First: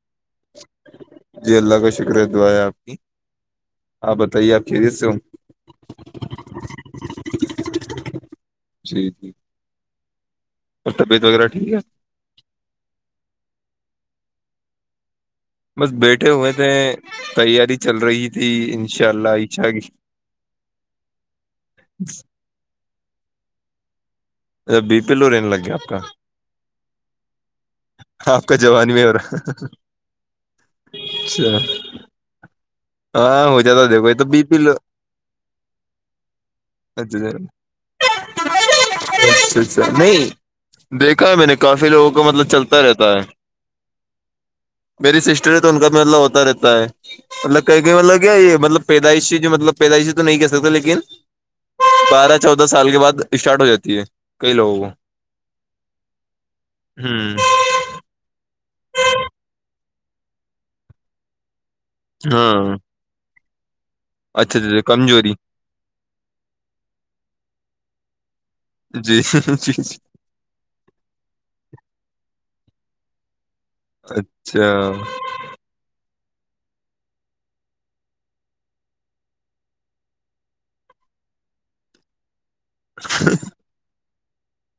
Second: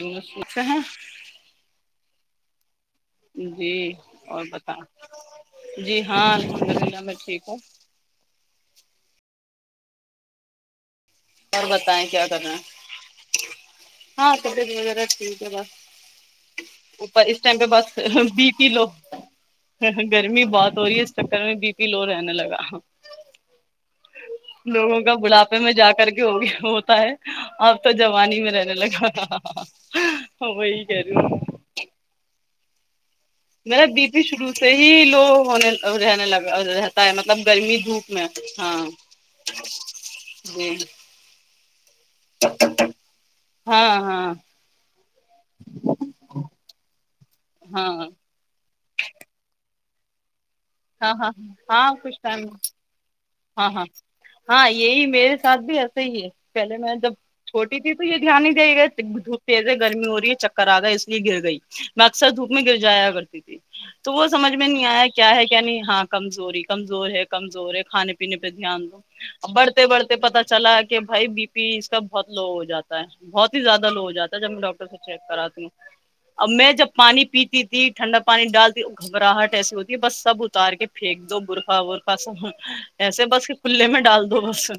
ان [unintelligible] [inaudible] جی اللہ کا شکرہ دعا آپ کی جی آپ اور بتائیے آپ کیریز بتاؤ سے ہو جی ہاں الحمد اللہ میں ٹھیک ہوں جی جیھ اور طبیت وغیرہ اور ٹھیک ہے بتائیں کیا کر رہے ہاں کبڑی وغیرہ ت بس بیٹھے ہوئے تھے اپر اس ٹائم پہ تیاری بس چل رہی بی تھی کلو انشاء اللہ عشاء کی گرمی بہت ہو رہی ہے اس چکر میں بی پی لو رہنے لگا اچھا، لوگوں بی پی کا لو رہنے بڑھاپے لگ میں گیا آپ جا کا کر کے ہوگیا ہوتا ہے اب تو جوانی ہی آپ میں کا رہنے جوانی میں ہو رہا لگا وہی کرہ اچھا رہی ہاں ہو میرا جاتا بی دیکھو یہ پی تو شروع سے لو ہی لو ہونے رہنے لگا رہتا ہے اچھا مطلب گرمی دھوپ میں ہاں جی کہ میں نے کافی لوگوں کا مطلب چلتا رہتا ہے ہاں ہاں میری سسٹر ہے تو ان کا بھی مطلب ہوتا رہتا ہے مطلب کہیں کہیں ہاں مطلب کیا یہ مطلب پیدائشی جو مطلب پیدائشی تو نہیں کر سکتا لیکن ہاں ہاں ہاں کچھ بارہ ٹائم چودہ سال کے بعد اسٹارٹ ہو ہاں ہاں جاتی ہے کئی ہاں لوگوں کو یہی میرے ساتھ بھی ایسے ہی ہے پہلے میں جب ہوں چھوٹی تھی تو یہ دھیان نہیں دے گا دھوپ تیز ہے گرمی ہو رہی ہے چکر آ رہا ہے اس لیے گر گئی میں اکثر دھوپ میں ہاں گر جایا کرتی تھی تو وہ سمجھ اچھا میں اچھا نہیں آیا کمزوری کیا ہے کیا نہیں ہاں کمزوری کمزور ہے کمزور ہے کھانے پ پینے پہ دھیان جی دو جی بڑھتے جی بڑھتے پتتا چلا کہ بھائی بی پی اس کا بہت لو ہو جاتا تا ہے بہت ہی زیادہ لو ہواتا ہے جب میں اچھا ڈاکٹر سے چیک کراتی ہوں اب میں جب پانی پیتی تھی ٹھنڈا پانی ڈالتی گھبراہٹ ایسی ہوتی ہے بس سب اتار کے پھینک دو برفہ ورفا سب ایسے بس کلے میں ڈال دو بس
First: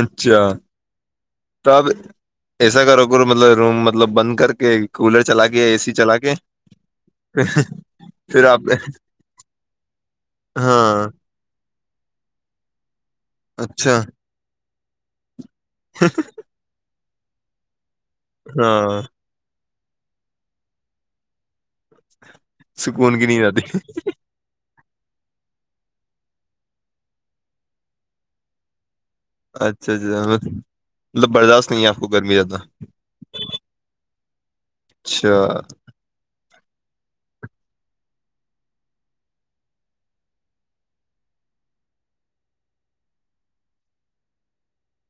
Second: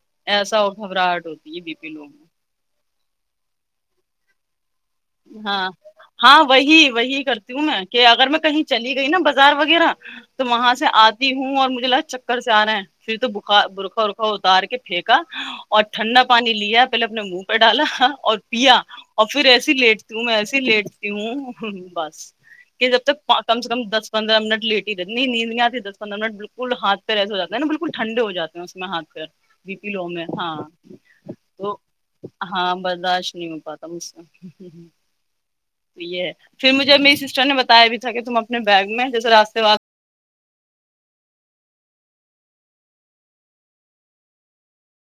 اچھا ایسا ہو گھبراہٹ ہوتی ہے تو بی آپ پی لوگ ایسا کرو کر مطلب روم مطلب بند کر کے کولر چلا کے ہاں ایےی ہاں وہی وہی کرتی ہوں میں کہ اگر میں پھر کہیں آپ چلی گئی نا بازار وغیرہ تو وہاں سے ہاں آتا ہوں اور مجھے لگا چکر سے آ رہا ہے پھر تو بار اچھا برخا ورخا اتار کے پھینکا اور ٹھنڈا پانی لیا پہلے اپنے منہ پہ ڈالا اور پیا ہاں اور پھر ایسے لیٹتی ہوں میں ایسے لیٹتی ہوں بس کہ جب سکون کی تک نیند کم سے آتی کم دس پندرہ منٹ لیٹ ہی د دی ندیاںھی دسندرہن بالکل ہاتھ پیر ایسے ہواتے نا بالکل ٹھڈے ہو جاتے ہیں اس میں ہاتھ پیر بی پی اچھا لو اچھا میں ہاں مطلب برداشت تو نہیں ہے آپ کو گرمی زیادہ ہاں برداشت نہیں ہو پاتا سمسیا ہوں ہوں اچھا یہ پھر مجھے میری سسٹر نے بتایا بھی تھا کہ تم اپنے بیگ میں جیسے راستے واس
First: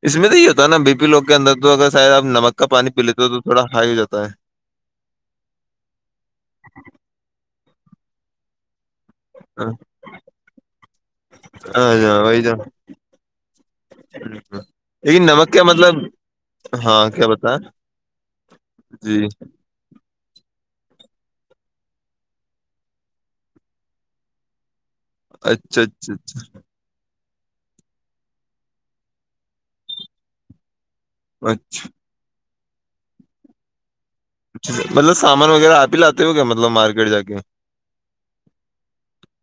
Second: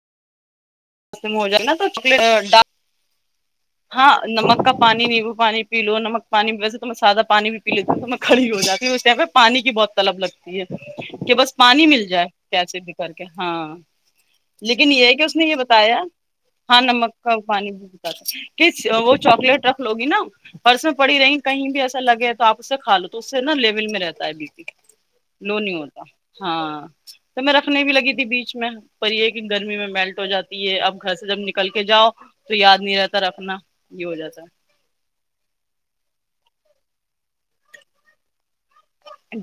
اس میں تو یہ ہوتا نا بی پی لوگ کے میں ہو اندر جائے تو نا اگر شاید چاکلیٹ آپ نمک کا پانی پی لیتے ہو تو تھوڑا ہائی ہو ہاں جاتا ہے نمک کا پانی نہیں وہ پانییو نمک پانی بھی ویسے تو میں سادہ پانی بھی پ لیتی تو میں کڑی ہو جی اسہ پانی کی بہت طلب لگتی ہے کہ بس پانی ہاں مل ہاں، جائے وہی تو کیسے بھی کر کے ہاں لیکن یہ ہے کہ اس نے نمک یہ کیا بتا مطلب ہاں نمک کیا کا بتا پانی با وہ جی چاکلیٹ رکھ لو گی نا پرس میں پڑی رہی کہیں بھی ایسا لگے ہے تو آپ اسے کھ لو تو اس سے نا لیول میں رہتا ہے بی پی لو نہیں اچھا ہوتا اچھا ہاں تو میں رکھنے بھی لگی تھی بیچ میں پر یہ کہ گرمی میں میلٹ ہو جاتی ہے اب گ جب اچھا نکل کے جاؤ تو یاد نہیں رہتا رکھنا یہ ہو جاتا ہے مطلب سامان وغیرہ آپ ہی لاتے ہو گ کیا مطلب مارکیٹ ج کے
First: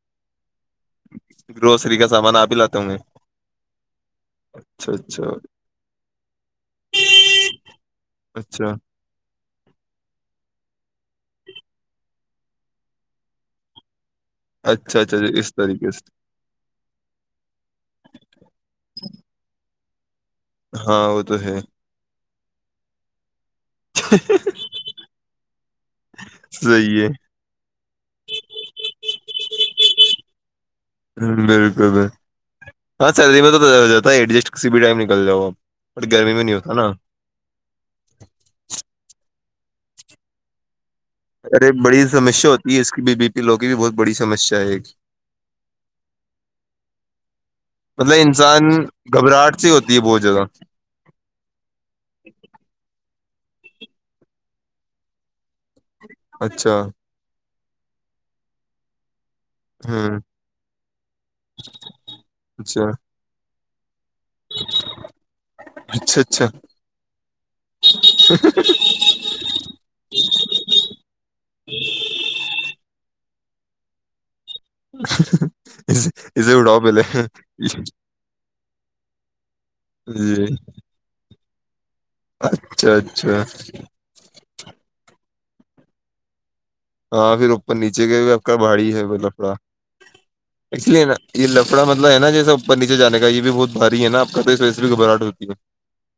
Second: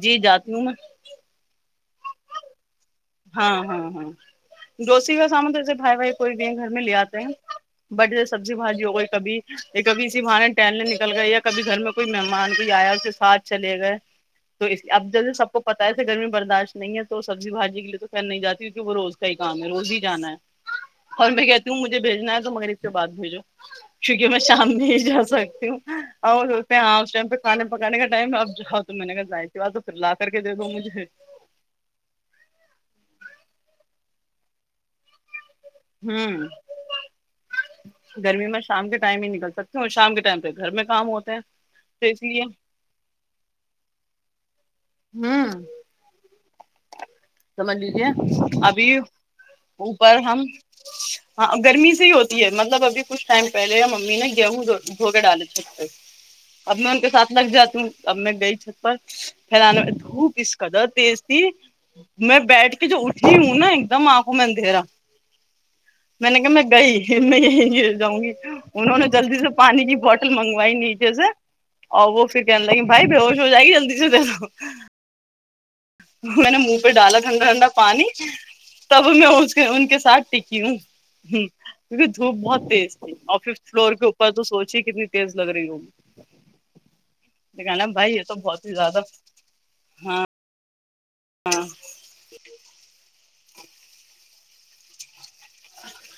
جی جاتی ہوں میں گروسری کا سامان آپ ہی لاتے ہوں گے ہاں ہاں ہاں اچھا جوسی اچھا کا سامان جیسے بھائی بھائی کوئی بھی گھر میں لے آتے ہیں بٹے سبزی اچھا بھجی ہو گئی کبھی یہ کبھی اسی بانے ٹہلنے نکل گئے یا کبھی گھر میں کوئی مہمان کوئی آیا اس کے ساتھ چلے گئے تو اس اچھا اب اچھا جیے اچھا، سب اس کو پتا طریقے ہے سے گرمی میں برداشت نہیں ہے تو سبزی بھجی کے لیے تو کر نہیں جاتی کی کہ وہ روز کا ہی کام ہے روز ہی جانا ہے ہاں وہ اور تو میں ہے کہتی ہوں مجھے بھیجنا ہے تو مگر اس پ بد بھیجو کیونکہ میں شام میں ہی جا سکتی ہوں اور پہ صحیح آ ہے ش پہ کھان پکانے کا ٹائم اب جاؤ تو میں نے کہ جائیواز تو پھر لا کر کے دے دو مجھے بالکل ب ہاں سیلری میں تو ز ہو جاتا ہے ایڈجسٹ کسی بھی ٹائم نکل جاؤ آپ بٹ گرمی ہوں میں نہیں ہوتا نا گرمی میں شام کے ٹائم ہی نکل سکتی ہوں اور شام کے ٹائم پہ گھر میں کام ہوتا ارے بڑی سمسیا ہوتی ہے اس کی بی بی پی لوگ کی بھی بہت بڑی سمسیا ہے ایک ہوں سمجھ لیجیے مطلب انسان ابھی گھبراہٹ سی ہوتی ہے اوپر بہت زیادہ ہم ہاں گرمی سے ہی ہوتی ہے مطلب ابھی کچھ ٹائم پہلے امی نے گیہوں بھوگے ڈالےتے اب اچھا میں ان کے ساتھ لگ جاتی ہوں اب میں گئی چھت پر پھیلان میں ہوں دھوپ اس قدر تیز تھی میں بیٹھ کے اچھا جو اٹھی ہوں نا ایک دم آپ میں ان دھی رہا اچھا میں نے اچھا کہ میں گئی میں یہیں گ جاؤں گی انہوں نے جلدی سے پانی کی بوٹل منگوائی نیچے سے اور وہ پھر کہنے لگی بھائی ب ہوش ہو جائے گی جلدی سے دو [inaudible] میں نے اسے منہ اٹھاؤ پہ پہلے ڈالا ٹھنڈا ٹھنڈا پانی تب میں ان کے ساتھ جی ٹکی ہوں کیونکہ دھوپ بہت اچھا تیز تھی اچھا اور ففت فلور کے اوپر تو سوچی کتنی تیز لگ رہی روم ہاں پھر اوپر نیچے کے ا کا ہی بھااریی زیادہ ہے وہ لفڑا ا لیے نا یہ لفا مطلب ہے نا جیس اوپر نیچے جان کا یہ بھی بہت باری ہے نا آپ کا تو اس وجہ سے بھی گھبراہٹ ہوتی ہے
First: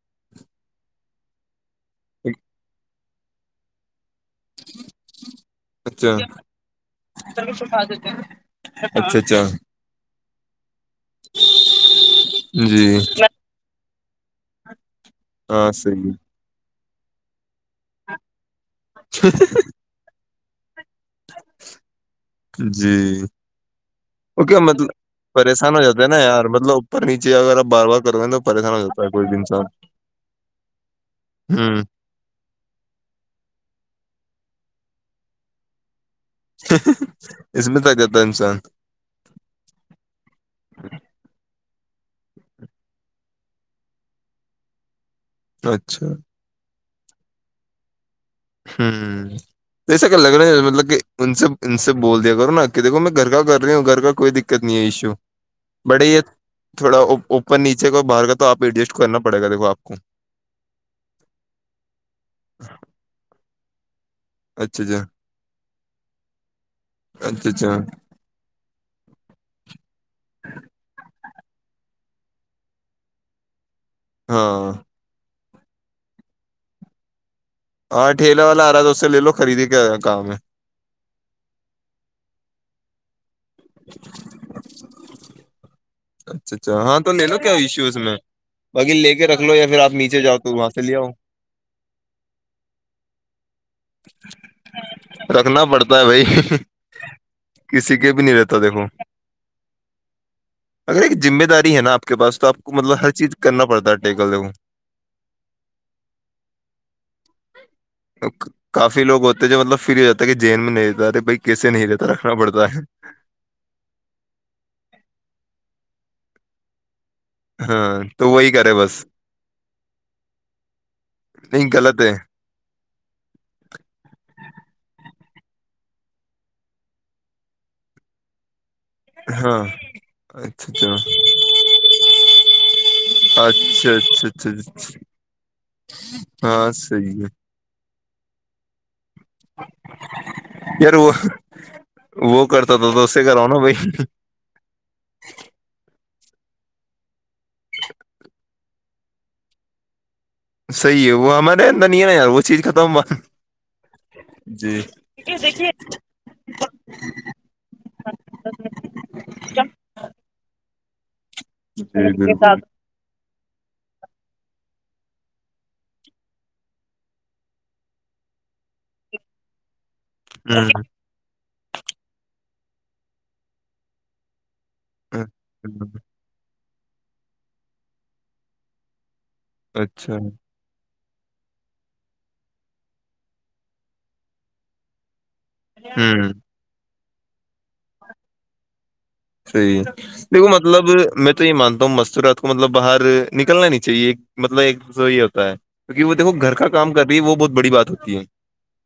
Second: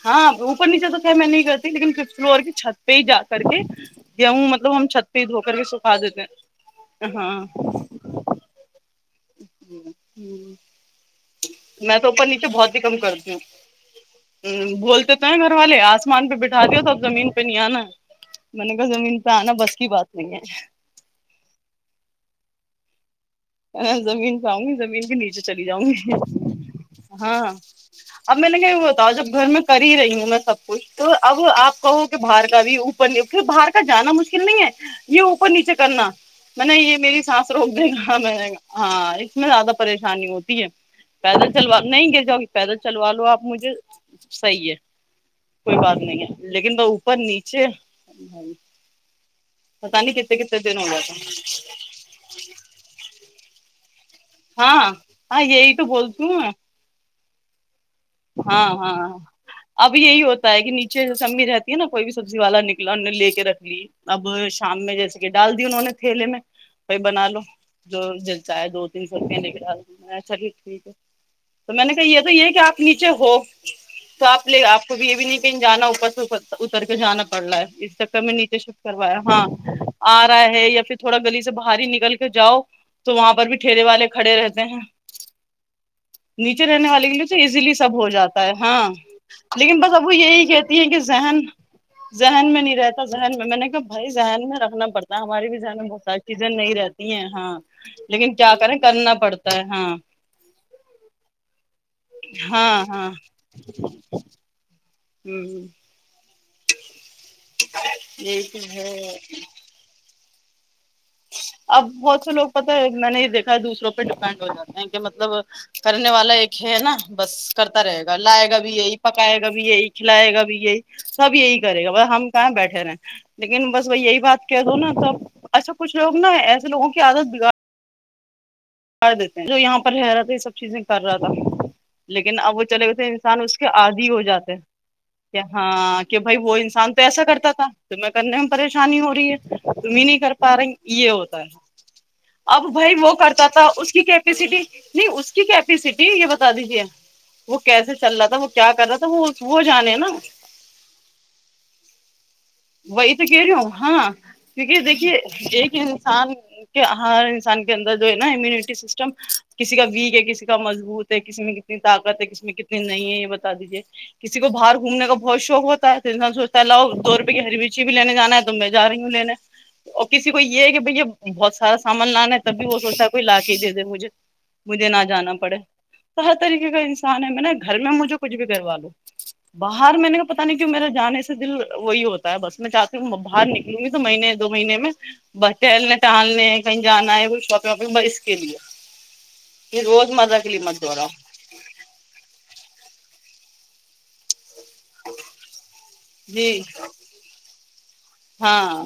ہاں اوپر نیچے تو کیا میں نہیں کرتی لیکن ففت ہے فلور کی چھت پہ ہی جا کر کے گیہوں مطلب ہم چھت پہ ہی دھو کر کے سکھا اچھا دیتے ہاں اچھا اچھا میں تو اوپر نیچے بہت ہی جی کم کرتی ہوں بولتے تو نا گھر ہاں والے صحیح آسمان پہ بیٹھے ہو توب زمین پہ نہیں آنا میں نے کہا زمین پہ آنا بس کی بات نہیں ہے جی ہے زمین پہ کیا آؤں گی مطلب زمین کے نیچے چلی پریشان ہو جاؤں جاتا ہے گی نا یار مطلب اوپر نیچے ہاں وغیرہ بار بار کرو گے اب تو میں نے کہ پریشان ہو جاتا بتا ہے جب کوئی بھی گھر میں انسان کر ہی رہی ہوں میں سب کچھ تو اب آپ ہوں کو باہر کا بھی اوپر باہر کا جانا مشکل نہیں ہے یہ اوپر نیچے کرنا میں نے یہ میری سانس اس روک میں دے تک گا جاتا ہے میں انسان ہاں اس میں زیادہ پریشانی ہوتی ہے پیدل چلوا نہیں گ جو پیدل چلوا لو آپ مجھے صحیح ہے کوئی بات اچھا نہیں ہے لیکن وہ اوپر نیچے ہوں پتا جیسا نہیں کہ لگ کتنے کتنے رہ دن ہو مطلب کہ گیا ان تھا سب ان سے بول دیا کرو نا دیکھو میں گھر کا کر رہی ہوں گھر کا کوئی دقت نہیں ہے ہاں ایشو ہاں یہی تو بڑے یہ بولتی ہوں تھوڑا ا اوپ نیچے کو باہر کا تو آپ ایڈجسٹ کرنا پڑے گا دیکو آپ کو تا ہے کہ نیچے جیس امی رہتی ہے نا کوئی بھی سبزی والا نکلا ان نے لے کے رکھ لی اب اچھا شام میں اچھا جیسے کہ ڈال دی انہوں نے تھیلے میں بائی بنا لو اچھا اچھا جو چاہے دو تین سو روپے نکلا چلیے ٹھیک ہے تو میں نے کہا یہ تو یہ ہے کہ آپ نیچے ہو تو آپ لے ہاں آپ کو بھی یہ بھی نہیں کہیں جانا اوپر سے اپ اتر کے جانا پڑ رہا ہے اس سک ہاں کا میں ٹھیلا نیچے والا آ رہا شفٹ تو اس سے کروایا لے لو ہاں خریدے کیا آ کام رہا ہے یا پھر تھوڑا گلی سے باہر ہی نکل کے جاؤ تو وہاں پر بھی ٹھیرے والے کھڑے رہتے ہیں اچھا نیچے اچھا رہنے ہاں والے کے لیے لے تو لو کیا ایزیلی ایشو سب اس ہو میں جاتا ہے ہاں باقی لے کے رکھ لو یا لیکن پھر آپ بس اب وہ نیچے جاؤ یہی تو وہاں کہتی سے ہیں لے کہ آؤ ذہن ذہن میں نہیں رہتا ذہن میں میں نے کہ بھائی ذہن میں رکھنا پڑتا ہے ہمارے بھی رکھنا ذہن میں پڑتا بہت ہے ساری بھائی چیزیں نہیں رہتی ہیں ہاں کسی کے بھی نہیں لیکن کیا رہتا کریں دیکھو کرنا پڑتا ہے ہاں اگر ایک ذمہ داری ہے نا آپ کے پاس تو آپ کو ہاں مطلب ہاں ہر چیز کرنا پڑتا ہے ٹیکل دو ہوں جی دیکھو کافی لوگ ہوتے ہیں جو مطلب فیل ہو جاتا ہے کہ جیین میں نہیں رہتا رہے بھائی کیسے اب نہیں رہتا بہت سے رکھنا لوگ پڑتا پتہ ہے میں نہیں دیکھتی دوسروں پہ ڈیپینڈ ہو جاتے ہیں کہ مطلب کرنے والا ایک ہے ہے نا بس ہے کرتا ہاں رہے گا تو لائے وہی گا کرے بھی یہی بس پکائے گا بھی یہی کھلائے گا بھی یہی سب یہی نہیں کرے گا غلط ب ہے ہم کہاں بیٹھے رہے ہیں لیکن بس بائی یہی بات کہہ دو نا سب کچھ لو نا ایسے لگوں کی عادت بگا کر دیتے ہیں جو ہاں یہاں پر رہ رہا تھا یہ سب اچھا چیزیں اچھا کر رہا تھا لیکن اب وہ چلے گئے تھے انسان اس کے اچھا آدھی ہو اچھا اچھا جاتے اچھا کہ ہاں کہ بھائی وہ ہاں انسان تو صحیح ایسا ہے کرتا تھا تو میں کرنے میں پریشانی ہوی ہے تمیں نہیں کر پا رہے یار یہ وہ ہوتا ہے وہ اب کرتا تھا بھائی تو وہ اس سے کراؤ کرتا تھا نا بھائی اس کی کیپیسٹی نہیں اس کیپیسٹی یہ بتا دیجیے وہ کیسے چل رہا تھا وہ کیا کر رہا تھا وہ وہ جانے نا صحیح ہے وہ ہمارے اندر نہیں ہے نا یار وہ چیز ختم ہوا وہی تو کہہ رہی ہ ہاں کیونکہ دیکھیے ایک انسان کے ہر انسان کے اندر جو امیونٹی سسٹم کسی کا ویک ہے کسی کا مضبوط ہے کسی میں کتنی جی طاقت ہے کسی بالکل میں کتنی نہیں ہے یہ بتا دیجیے کسی کو باہر گھومنے کا بہت شوق ہوتا ہے تو انسان سوچتا ہے لو دو روپئے کی ہری مرچی بھی لینے جانا ہے تم نہیں جا رہی ہو لینے اور کسی کو یہ ہے کہ بھ بہت سارا سامان لانا ہے تب بھی وہ سوچتا ہے کوئی لا کے ہی دے دے مجھے مجھے نہ ہ جانا پڑے تو ہر طریقے کا انسان ہے میں نے گھر میں مجھے کچھ بھی کروا لو باہر میں اچھا نے کا پتا نہیں جو میرا جانے سے دل وہی ہوتا ہے بس میں چاہتی ہوں باہر نکلوں گی تو مہینے دو مہینے میں بس ٹہلنے ہوں ٹہلنے کہیں جانا ہے کھ شاپنگ واپنگ ب اس کے لیے صحیح یہ ہے روز مرہ دیکھو کے لیے مت مطلب دوہراؤ میں تو یہ مانتا ہوں مستورات کو مطلب باہر نکلنا نہیں چاہیے مطلب ایک دوسرا یہ ہوتا ہے کیونک وہ دیکھو گھر جی کا کام کر رہی ہے وہ بہت بڑی بات ہوتی ہے ہاں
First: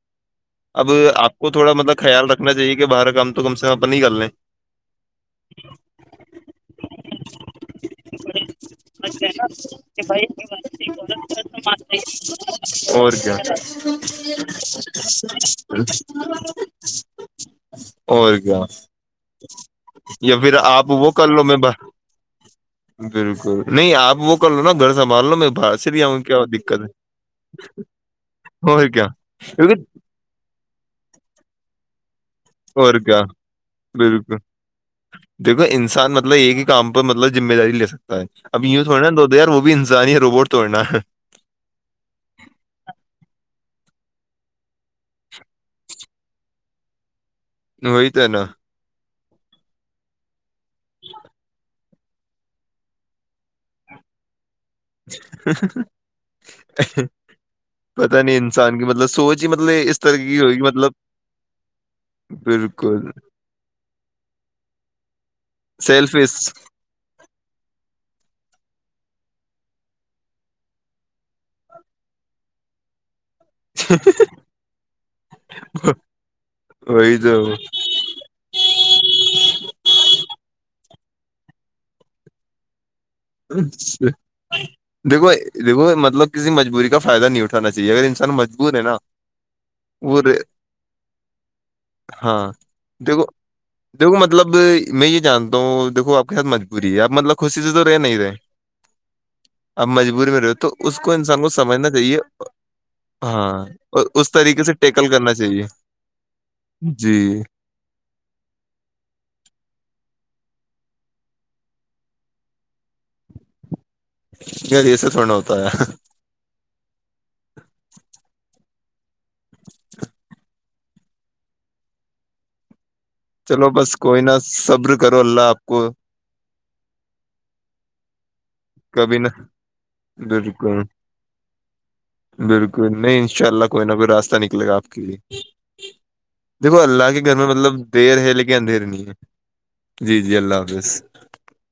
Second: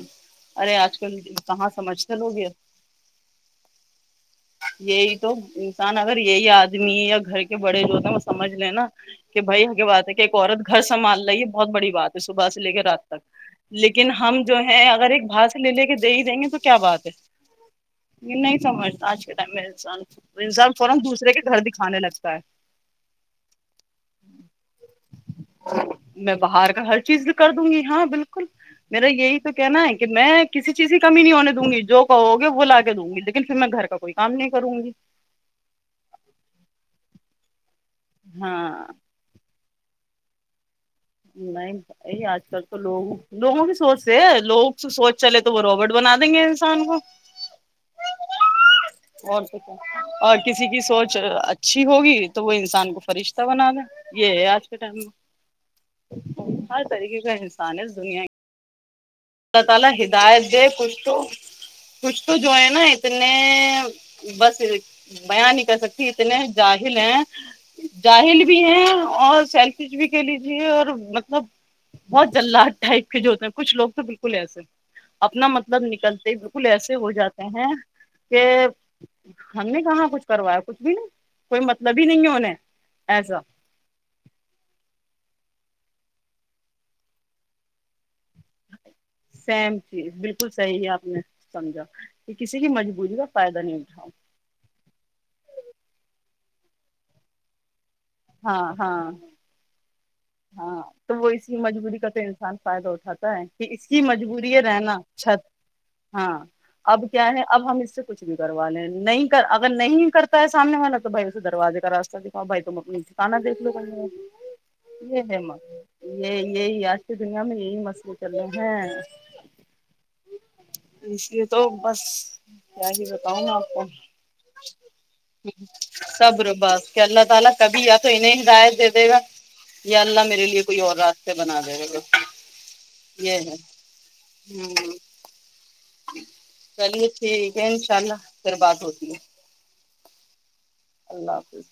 ارے اب آج کل آپ کو کہاں تھوڑا مطلب سمجھتے خیال لوگ یہ رکھنا چاہیے کہ باہر کام تو کم سے کم اپن ہی کر لیں یہی تو انسان اگر یہی آدمی یا گھر کے بڑے جو ہوتے ہیں وہ سمجھ لے نا کہ بھائی کی بات ہے کہ ایک عورت گھر سنبھال رہی ہے بہت بڑی بات ہے صبح سے لے کے رات اور کیا تک لیکن ہم جو ہے اگر ایک بھاس لے لے کے دے ہی دیں گے تو کیا بات ہے اور کیا ننئیس مارتا آج کے ٹائم یا پھر انسان آپ فورا وہ کر دوسرے کے لو میں گھر باہر دکھانے لگتا ہے بالکل نہیں آپ وہ کر لو نا گھر سنبال لو میں باہ پھر ہی آؤں میں کیا باہر دقت کا ہے ہر چیز کر دوں گی ہاں بالکل اور میرا کیا یہی تو کیونکہ کہنا ہے کہ میں کسی چیز کی کمی نہیں ہونے دوں گی جو کہو گے وہ لا کے اور دوں کیا گی لیکن پھر میں گھر کا کوئی کام نہیں کروں گی دیکو انسان مطلب ایک ہی کام پر مطلب ذمہ داری لے سکتا ہے ہاں اب یو تھوا دو تو یار وہ بھی انسان ہی ہے روبوٹ تھوڑی نا ہے نہیں یہی آج کل تو لوگ لوگوں کی سوچ سے لوگ سوچ چلے تو وہ روبٹ بنا دیں گے انسان کو وہی تو ہے نا اور کچھ اور کسی کی سوچ اچھی ہوگی تو وہ انسان کو فرشتہ بنا دیں یہ ہے آج کے ٹائم میں [inaudible] ہر طریقے کا انسان ہے اس پتا دنیا نہیں انسان کی مطلب سوچ ہی اللہ تعالی مطلب اس طرح کی ہدایت ہوگی دے مطلب کچھ تو کچھ تو جو ہے نا بالکل اتنے بس بیاں نہیں کر سکتی اتنے سیلفش جاہل ہیں جاہل بھی ہے اور سیلف کچ بھی کہ لیجیے اور مطلب بہت جلد ٹائپ کے جو ہوتے ہیں کچھ لوگ تو بالکل ایسے اپنا مطلب نکلتے بالکل ایسے ہو وہی تو جاتے ہیں کہ ہم نے کہاں کچھ کروایا کچھ بھی نا کوئی مطلب ہی نہیں ہے انیں ایسا اچھا دیکو دھو مطلب کسی مجبوری کا فائدہ نہیں اٹھانا چاہے اگر انسان مج سیم چیز بالکل صحیح ہے آپ نے سمجھا کہ ہاں کسی کی مجبوری دیکھو کا فائدہ نہیں اٹھاؤں دیکھو مطلب میں یہ جانتا ہوں دیکو آپ کے ساتھ مجبوری ہے آپ مطلب خوشی سے تو رہ نہیں رہے ہاں ہاں اب مجبوری میں ہو تو ہاں اس کو وہ انسان کو کی سمجھنا مجبوری کا چاہیے تو انسان فائدہ اٹھاتا ہے ہاں کہ کی اور اس مجبوری ہے طریقے سے رہنا ٹیکل کرنا چھت چاہیے جیے ہاں اب کیا ہے اب ہم اس سے کچھ بھی کروا لیں نہیں اگر نہیں کرتا ہے سامنے والا تو بھائی اسے دروازے کا راستہ دکھاؤ بھائی تم اپنی کانا دیک لو کو یار ایسے تھوڑا ہوتا ہے یہ یہی آج کی دنیا میں یہی مسئلے چلے ہیں اس لیے تو بس کیا ہی بتاؤں میں چلو آپ کو بس کوئی نہا صبر کرو اللہ آپ کو کبر بس کہ اللہ تعالی کبھی یا تو انہیں ہدیت دے دے گا کبھی نہ یا اللہ میرے لیے کوئی بالکل اور راستے بنا دے گا بالکل نہیں ان یہ شاء ہے اللہ کوئی نہ کوئی راستہ نکلے گا آپ ہمم کے لیے دیکھو چلیے اللہ کے گھر میں ٹھیک ہے مطلب انشاء دیر اللہ ہے لیکن پھر بات اندھیر نہیں ہوتی ہے جی جی اللہ حافظ اللہ حافظ